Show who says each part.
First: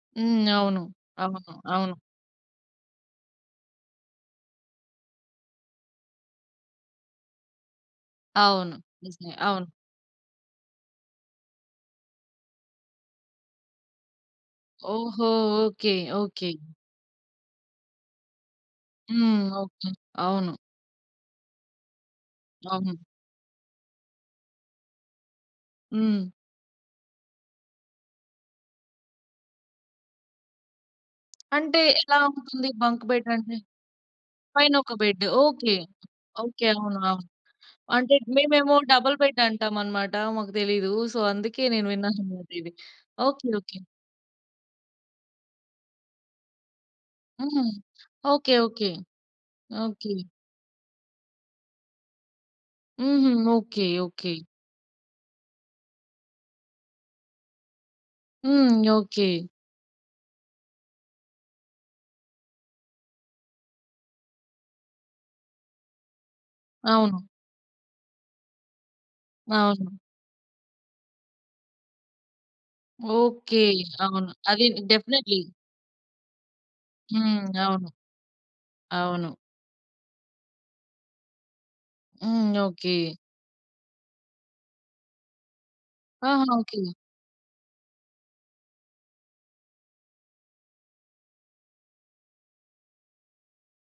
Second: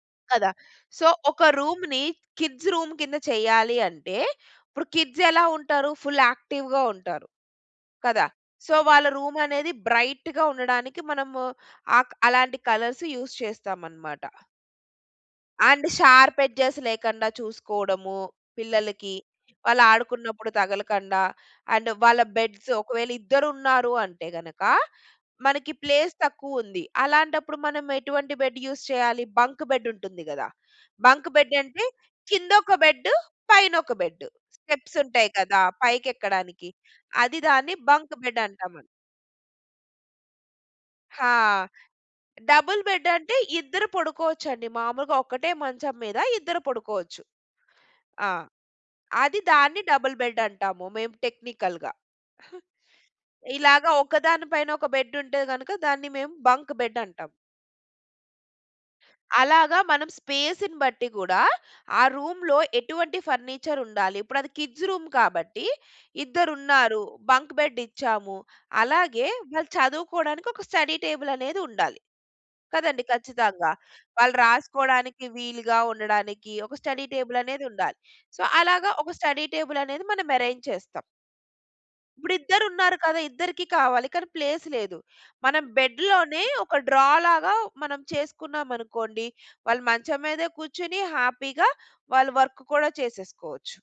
Speaker 1: హ్మ్,
Speaker 2: కదా!
Speaker 1: అవును.
Speaker 2: సో ఒక
Speaker 1: అవును, అవును.
Speaker 2: రూమ్‌ని కిడ్స్ రూమ్ కింద చెయ్యాలి అంటే, ఇప్పుడు కిడ్స్ ఎలా ఉంటారు? ఫుల్ యాక్టివ్‌గా ఉంటారు, కదా!
Speaker 1: అవును,
Speaker 2: సో వాళ్ళ
Speaker 1: నిజమే
Speaker 2: రూమ్ అనేది
Speaker 1: అవును.
Speaker 2: బ్రైట్‌గా ఉండడానికి మనము అ అలాంటి కలర్స్ యూజ్ చేస్తామనమాట.
Speaker 1: ఓహో!
Speaker 2: And
Speaker 1: okay,
Speaker 2: sharp
Speaker 1: okay.
Speaker 2: Edges లేకుండ చూసుకోవడము పిల్లలకి,
Speaker 1: హ్మ్,
Speaker 2: వాళ్ళు
Speaker 1: ఓకె.
Speaker 2: ఆడుకున్నప్పుడు
Speaker 1: అవును.
Speaker 2: తగలకుండ అండ్ వాళ్ళ బెడ్స్
Speaker 1: అవును.
Speaker 2: ఒకవేళ ఇద్దరు ఉన్నారు అంటే గనక, మనకి ప్లేస్
Speaker 1: హ్మ్.
Speaker 2: తక్కువ ఉంది. అలాంటప్పుడు మనం ఎటువంటి బెడ్ యూజ్ చేయాలి, బంక్ బెడ్ ఉంటుంది గదా! బంక్ బెడ్
Speaker 1: అంటే
Speaker 2: అంటే
Speaker 1: ఎలా
Speaker 2: కింద
Speaker 1: ఉంటుంది?
Speaker 2: ఒక
Speaker 1: బంక్
Speaker 2: బెడ్
Speaker 1: బడ్ అంటే?
Speaker 2: పైన ఒక బెడ్.
Speaker 1: పైన ఒక
Speaker 2: స్టెప్స్
Speaker 1: బెడ్
Speaker 2: ఉంటాయి కదా!
Speaker 1: ఓకె,
Speaker 2: పైకి
Speaker 1: ఓకె
Speaker 2: ఎక్కడానికి
Speaker 1: అవును, అవును
Speaker 2: అది దాన్ని
Speaker 1: అంటే
Speaker 2: బంక్ బెడ్ అంటాం.
Speaker 1: మేమేమో డబుల్ బెడ్ అంటామనమాట, మాకు తెలీదు. సో,
Speaker 2: హా!
Speaker 1: అందుకే నేను విన్నానన్నమాట ఇది.
Speaker 2: డబుల్ బెడ్ అంటే
Speaker 1: ఓకె, ఓకె.
Speaker 2: ఇద్దరు పడుకోవచ్చండి. మామూలుగా ఒక్కటే మంచం మీద ఇద్దరు పడుకోవచ్చు.
Speaker 1: హ్మ్.
Speaker 2: ఆ!
Speaker 1: ఓకె, ఓకె,
Speaker 2: అది దాన్ని
Speaker 1: ఓకె.
Speaker 2: డబుల్ బెడ్ అంటాము. మేము టెక్నికల్‌గా.
Speaker 1: హుహు.
Speaker 2: ఇలాగ
Speaker 1: ఓకె, ఓకె.
Speaker 2: ఒకదాని పైన ఒక బెడ్ ఉంటే గనుక, దాన్ని మేము బంక్ బెడ్ అంటాం.
Speaker 1: హ్మ్, ఓకె.
Speaker 2: అలాగ మనం స్పేస్‌ని బట్టి గూడా, ఆ రూమ్‌లో ఎటువంటి ఫర్నిచర్ ఉండాలి. ఇప్పుడు అది కిడ్స్ రూమ్ కాబట్టి ఇద్దరు ఉన్నారు
Speaker 1: అవును.
Speaker 2: బంక్ బెడ్ ఇచ్చాము. అలాగే వాళ్ళు
Speaker 1: అవును.
Speaker 2: చదువుకోవడానికి ఒక స్టడీ టేబుల్ అనేది ఉండాలి. కదండీ,
Speaker 1: ఓకె,
Speaker 2: ఖచ్చితంగా!
Speaker 1: అవును.
Speaker 2: వాళ్ళు
Speaker 1: అది
Speaker 2: రాసుకోవడానికి
Speaker 1: డెఫినెట్లీ.
Speaker 2: వీలుగా ఉండడానికి, ఒక స్టడీ టేబుల్
Speaker 1: హ్మ్,
Speaker 2: అనేది
Speaker 1: అవును,
Speaker 2: ఉండాలి. సో అలాగ ఒక
Speaker 1: అవును.
Speaker 2: స్టడీ టేబుల్ అనేది మనం అరేంజ్ చేస్తాం. ఇప్పుడు
Speaker 1: హ్మ్,
Speaker 2: ఇద్దరు
Speaker 1: ఓకె.
Speaker 2: ఉన్నారు కదా! ఇద్దరికీ కావాలి కానీ ప్లేస్ లేదు. మనం బెడ్‌లోనే
Speaker 1: ఆహా!
Speaker 2: ఒక
Speaker 1: ఓకె.
Speaker 2: డ్రా లాగా మనం చేసుకున్నామనుకోండి, వాళ్ళు మంచం మీద కూర్చొని హ్యాపీగా వాళ్ళు వర్క్ కూడా చేసేసుకోవచ్చు.